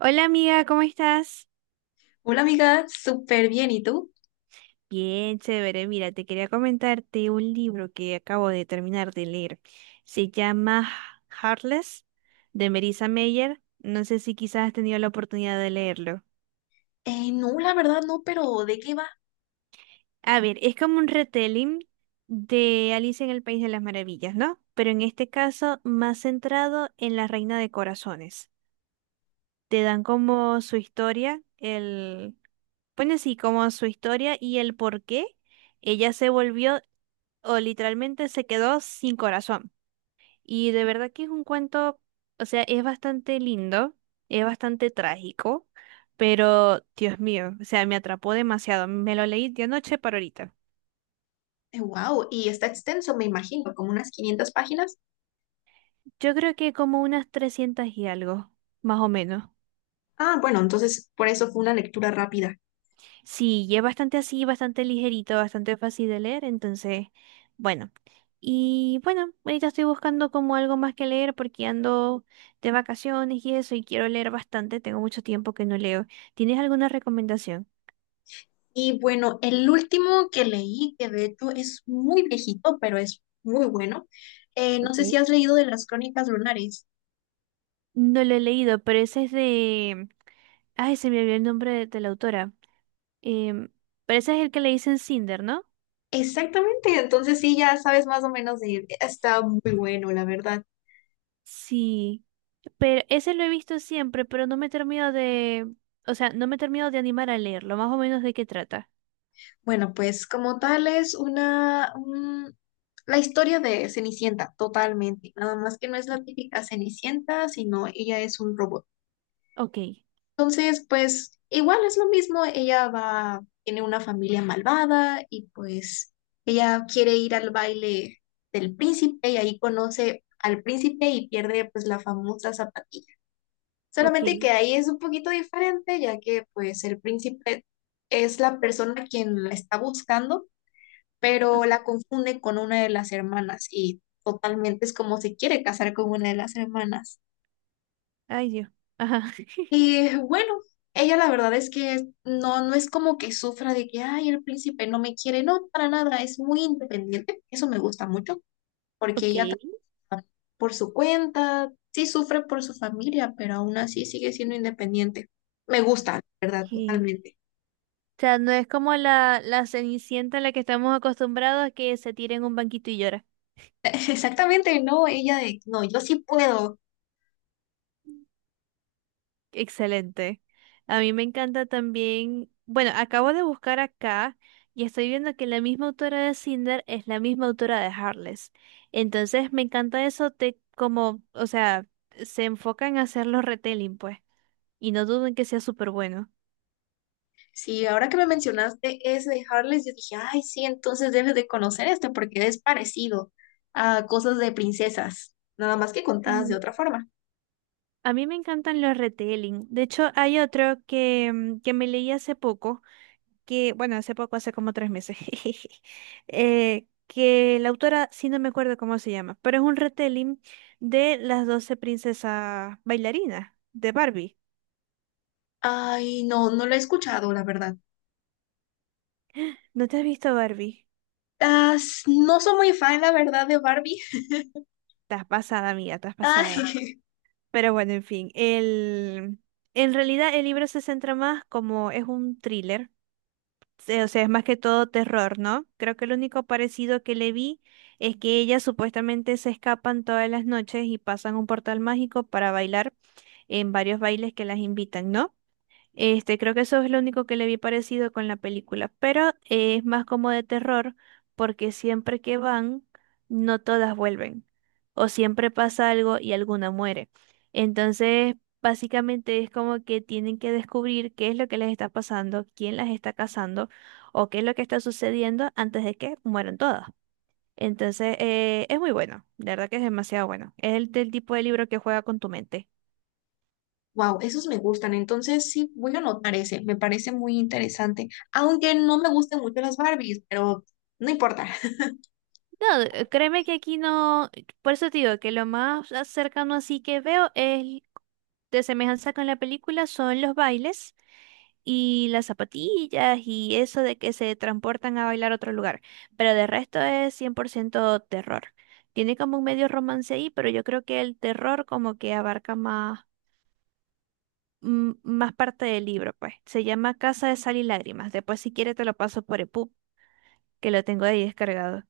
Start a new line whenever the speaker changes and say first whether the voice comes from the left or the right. right: Hola amiga, ¿cómo estás?
left: Hola amiga, súper bien. ¿Y tú?
right: Bien, chévere. Mira, te quería comentarte un libro que acabo de terminar de leer. Se llama Heartless de Marissa Meyer. No sé si quizás has tenido la oportunidad de leerlo.
left: No, la verdad no, pero ¿de qué va?
right: A ver, es como un retelling de Alicia en el País de las Maravillas, ¿no? Pero en este caso más centrado en la Reina de Corazones. Te dan como su historia, pone así como su historia y el por qué ella se volvió o literalmente se quedó sin corazón. Y de verdad que es un cuento, o sea, es bastante lindo, es bastante trágico, pero Dios mío, o sea, me atrapó demasiado. Me lo leí de anoche para ahorita.
left: Wow, y está extenso, me imagino, como unas 500 páginas.
right: Yo creo que como unas 300 y algo, más o menos.
left: Ah, bueno, entonces por eso fue una lectura rápida.
right: Sí, y es bastante así, bastante ligerito, bastante fácil de leer, entonces, bueno. Y bueno, ahorita estoy buscando como algo más que leer porque ando de vacaciones y eso y quiero leer bastante, tengo mucho tiempo que no leo. ¿Tienes alguna recomendación?
left: Y bueno, el último que leí, que de hecho es muy viejito, pero es muy bueno. No sé si
right: Ok.
left: has leído de las Crónicas Lunares.
right: No lo he leído, pero ese es de. Ay, se me olvidó el nombre de la autora. Em, pero ese es el que le dicen Cinder, ¿no?
left: Exactamente, entonces sí, ya sabes más o menos de... Está muy bueno, la verdad.
right: Sí, pero ese lo he visto siempre, pero no me termino de, o sea, no me termino de animar a leerlo, más o menos de qué trata.
left: Bueno, pues como tal es la historia de Cenicienta, totalmente. Nada más que no es la típica Cenicienta, sino ella es un robot.
right: Ok,
left: Entonces, pues igual es lo mismo, ella va, tiene una familia malvada y pues ella quiere ir al baile del príncipe y ahí conoce al príncipe y pierde pues la famosa zapatilla. Solamente que
right: ok.
left: ahí es un poquito diferente, ya que pues el príncipe es la persona quien la está buscando, pero
right: Ajá.
left: la confunden con una de las hermanas y totalmente es como se quiere casar con una de las hermanas.
right: Ay, Dios. Ajá.
left: Y bueno, ella la verdad es que no, no es como que sufra de que, ay, el príncipe no me quiere, no, para nada, es muy independiente, eso me gusta mucho, porque
right: Ok.
left: por su cuenta, sí sufre por su familia, pero aún así sigue siendo independiente. Me gusta, la ¿verdad?
right: Sí.
left: Totalmente.
right: O sea, no es como la Cenicienta a la que estamos acostumbrados a que se tire en un banquito y llora.
left: Exactamente, no, no, yo sí puedo.
right: Excelente. A mí me encanta también, bueno, acabo de buscar acá y estoy viendo que la misma autora de Cinder es la misma autora de Heartless. Entonces me encanta eso te como, o sea, se enfocan en hacer los retelling, pues, y no duden que sea súper bueno.
left: Sí, ahora que me mencionaste ese de Harless, yo dije, ay, sí, entonces debes de conocer este porque es parecido a cosas de princesas, nada más que contadas de
right: Mm.
left: otra forma.
right: A mí me encantan los retelling. De hecho, hay otro que, que me leí hace poco que, bueno, hace poco, hace como 3 meses, que la autora, sí no me acuerdo cómo se llama, pero es un retelling de las 12 princesas bailarinas de Barbie.
left: Ay, no, no lo he escuchado, la verdad.
right: ¿No te has visto Barbie?
left: No soy muy fan, la verdad, de Barbie.
right: Estás pasada, amiga, estás
left: Ay,
right: pasada. Pero bueno, en fin, en realidad el libro se centra más como es un thriller, o sea, es más que todo terror, ¿no? Creo que lo único parecido que le vi es que ellas supuestamente se escapan todas las noches y pasan un portal mágico para bailar en varios bailes que las invitan, ¿no? Este, creo que eso es lo único que le vi parecido con la película, pero es más como de terror porque siempre que van, no todas vuelven o siempre pasa algo y alguna muere. Entonces, básicamente es como que tienen que descubrir qué es lo que les está pasando, quién las está cazando o qué es lo que está sucediendo antes de que mueran todas. Entonces, es muy bueno, de verdad que es demasiado bueno. Es del tipo de libro que juega con tu mente.
left: wow, esos me gustan, entonces sí, voy a anotar ese, me parece muy interesante, aunque no me gusten mucho las Barbies, pero no importa.
right: No, créeme que aquí no, por eso te digo que lo más cercano así que veo es de semejanza con la película son los bailes y las zapatillas y eso de que se transportan a bailar a otro lugar, pero de resto es 100% terror. Tiene como un medio romance ahí, pero yo creo que el terror como que abarca más, más parte del libro, pues. Se llama Casa de Sal y Lágrimas. Después si quieres te lo paso por EPUB, que lo tengo ahí descargado.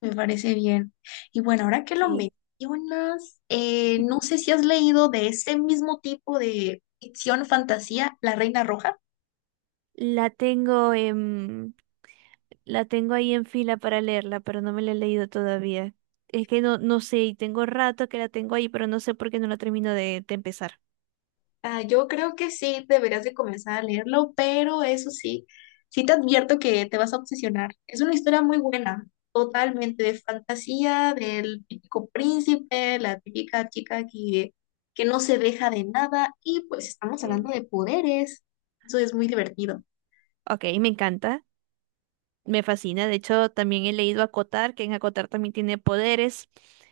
left: Me parece bien. Y bueno, ahora que lo
right: Sí.
left: mencionas, no sé si has leído de ese mismo tipo de ficción fantasía, La Reina Roja.
right: La tengo en, la tengo ahí en fila para leerla, pero no me la he leído todavía. Es que no, no sé, y tengo rato que la tengo ahí, pero no sé por qué no la termino de empezar.
left: Ah, yo creo que sí, deberías de comenzar a leerlo, pero eso sí, sí te advierto que te vas a obsesionar. Es una historia muy buena, totalmente de fantasía, del típico príncipe, la típica chica que no se deja de nada y pues estamos hablando
right: Ok.
left: de poderes. Eso es muy divertido.
right: Ok, me encanta, me fascina. De hecho, también he leído Acotar, que en Acotar también tiene poderes.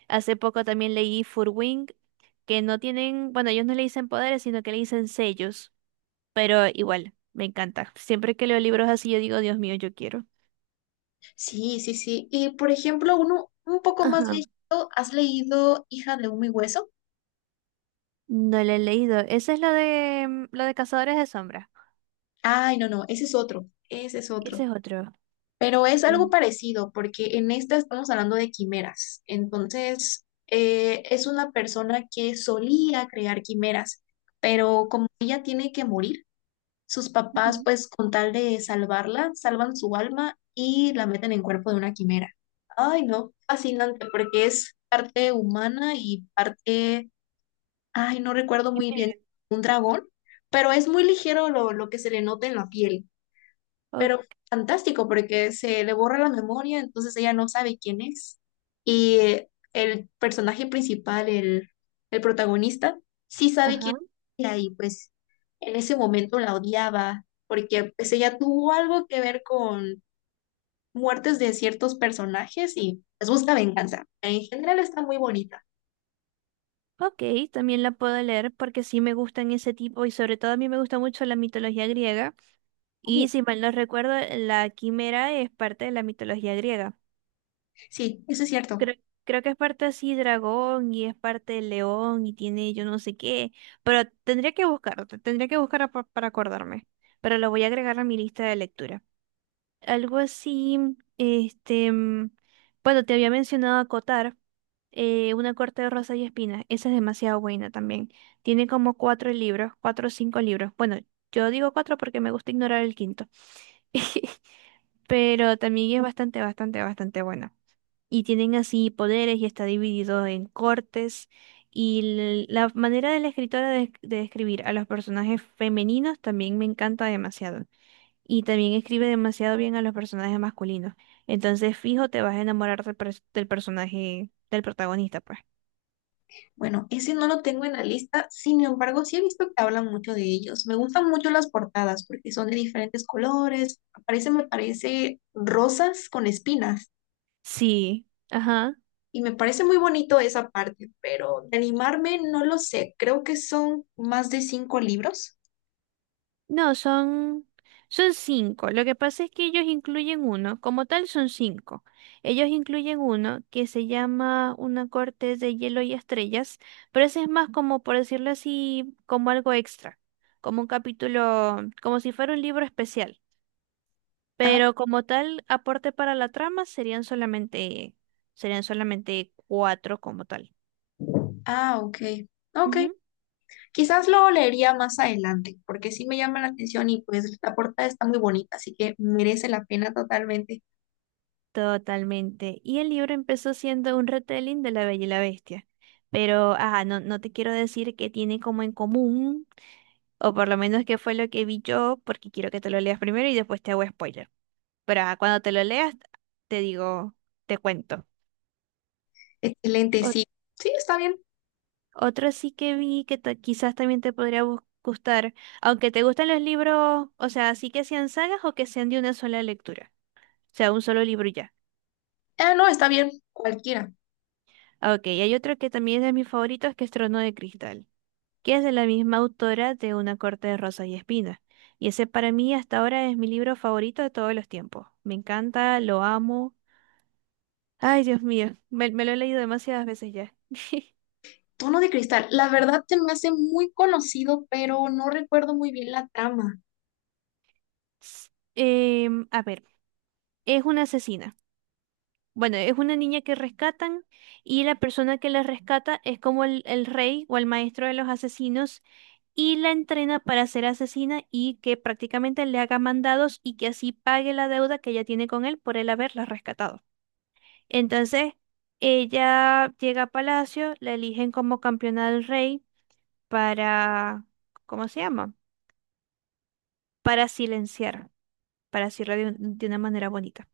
right: Hace poco también leí Furwing, que no tienen, bueno, ellos no le dicen poderes, sino que le dicen sellos, pero igual, me encanta. Siempre que leo libros así, yo digo, Dios mío, yo quiero.
left: Sí, sí, sí. Y por ejemplo, uno un poco más
right: Ajá.
left: viejito, ¿has leído Hija de Humo y Hueso?
right: No lo he leído. Ese es lo de Cazadores de Sombras.
left: Ay, no, no, ese es otro, ese es
right: Y
left: otro.
right: ese es otro.
left: Pero es algo
right: Y-
left: parecido, porque en esta estamos hablando de quimeras. Entonces, es una persona que solía crear quimeras, pero como ella tiene que morir, sus papás,
right: Ujú.
left: pues con tal de salvarla, salvan su alma y la meten en cuerpo de una quimera. Ay, no, fascinante, porque es parte humana y parte... Ay, no recuerdo muy bien.
right: Quimera.
left: Un dragón, pero es muy ligero lo que se le nota en la piel.
right: O-
left: Pero fantástico, porque se le borra la memoria, entonces ella no sabe quién es. Y el personaje principal, el protagonista, sí sabe quién
right: ajá.
left: es ella, y pues en ese momento la odiaba, porque pues ella tuvo algo que ver con muertes de ciertos personajes y les busca venganza. En general está muy bonita.
right: Ok, también la puedo leer porque sí me gustan ese tipo y sobre todo a mí me gusta mucho la mitología griega.
left: Uh,
right: Y si mal no recuerdo, la quimera es parte de la mitología griega.
left: sí, eso es cierto.
right: Creo, creo que es parte así dragón y es parte de león y tiene yo no sé qué. Pero tendría que buscarlo, tendría que buscar para acordarme. Pero lo voy a agregar a mi lista de lectura. Algo así, este, bueno, te había mencionado Acotar, una corte de rosas y espinas. Esa es demasiado buena también. Tiene como cuatro libros, cuatro o cinco libros. Bueno, yo digo cuatro porque me gusta ignorar el quinto. Pero también es bastante, bastante, bastante buena. Y tienen así poderes y está dividido en cortes. Y la manera de la escritora de escribir a los personajes femeninos también me encanta demasiado y también escribe demasiado bien a los personajes masculinos. Entonces, fijo, te vas a enamorar del personaje, del protagonista, pues.
left: Bueno, ese no lo tengo en la lista, sin embargo, sí he visto que hablan mucho de ellos. Me gustan mucho las portadas porque son de diferentes colores. Aparece, me parece, rosas con espinas.
right: Sí, ajá.
left: Y me parece muy bonito esa parte, pero de animarme no lo sé. Creo que son más de cinco libros.
right: No, son cinco. Lo que pasa es que ellos incluyen uno, como tal son cinco. Ellos incluyen uno que se llama Una corte de hielo y estrellas, pero ese es más como, por decirlo así, como algo extra, como un capítulo, como si fuera un libro especial.
left: Ah,
right: Pero como tal, aporte para la trama serían solamente cuatro como tal.
left: ah, ok. Ok,
right: Ujú.
left: quizás lo leería más adelante, porque sí me llama la atención y pues la portada está muy bonita, así que merece la pena totalmente.
right: Totalmente. Y el libro empezó siendo un retelling de La Bella y la Bestia. Pero, ajá, no, no te quiero decir que tiene como en común, o por lo menos que fue lo que vi yo, porque quiero que te lo leas primero y después te hago spoiler. Pero ajá, cuando te lo leas, te digo, te cuento.
left: Excelente, sí. Sí, está bien.
right: Otro sí que vi que quizás también te podría gustar, aunque te gustan los libros, o sea, sí que sean sagas o que sean de una sola lectura, o sea, un solo libro y ya.
left: Ah, no, está bien, cualquiera.
right: Ah, Ok, y hay otro que también es de mis favoritos, que es Trono de Cristal, que es de la misma autora de Una corte de rosas y espinas. Y ese para mí hasta ahora es mi libro favorito de todos los tiempos. Me encanta, lo amo. Ay, Dios mío, me lo he leído demasiadas veces ya.
left: Tono de cristal. La verdad se me hace muy conocido, pero no recuerdo muy bien la trama.
right: A ver, es una asesina. Bueno, es una niña que rescatan y la persona que la rescata es como el rey o el maestro de los asesinos y la entrena para ser asesina y que prácticamente le haga mandados y que así pague la deuda que ella tiene con él por él haberla rescatado. Entonces, ella llega a palacio, la eligen como campeona del rey para, ¿cómo se llama? Para silenciar, para decirlo de de una manera bonita.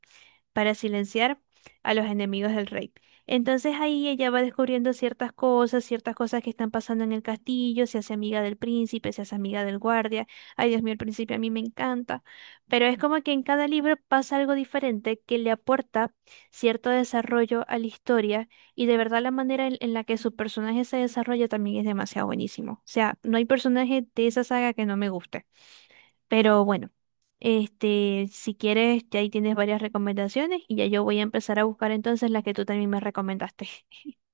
right: Para silenciar a los enemigos del rey. Entonces ahí ella va descubriendo ciertas cosas que están pasando en el castillo, se hace amiga del príncipe, se hace amiga del guardia. Ay, Dios mío, el príncipe a mí me encanta. Pero es como que en cada libro pasa algo diferente que le aporta cierto desarrollo a la historia y de verdad la manera en la que su personaje se desarrolla también es demasiado buenísimo. O sea, no hay personaje de esa saga que no me guste. Pero bueno, este, si quieres, ya ahí tienes varias recomendaciones y ya yo voy a empezar a buscar entonces las que tú también me recomendaste.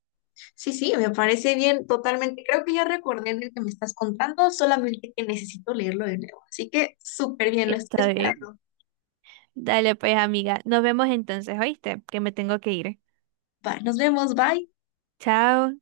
left: Sí, sí, me parece bien, totalmente. Creo que ya recordé el que me estás contando, solamente que necesito leerlo de nuevo. Así que súper bien, lo estoy
right: Está bien.
left: esperando.
right: Dale pues, amiga. Nos vemos entonces, ¿oíste? Que me tengo que ir.
left: Va, nos vemos, bye.
right: Chao.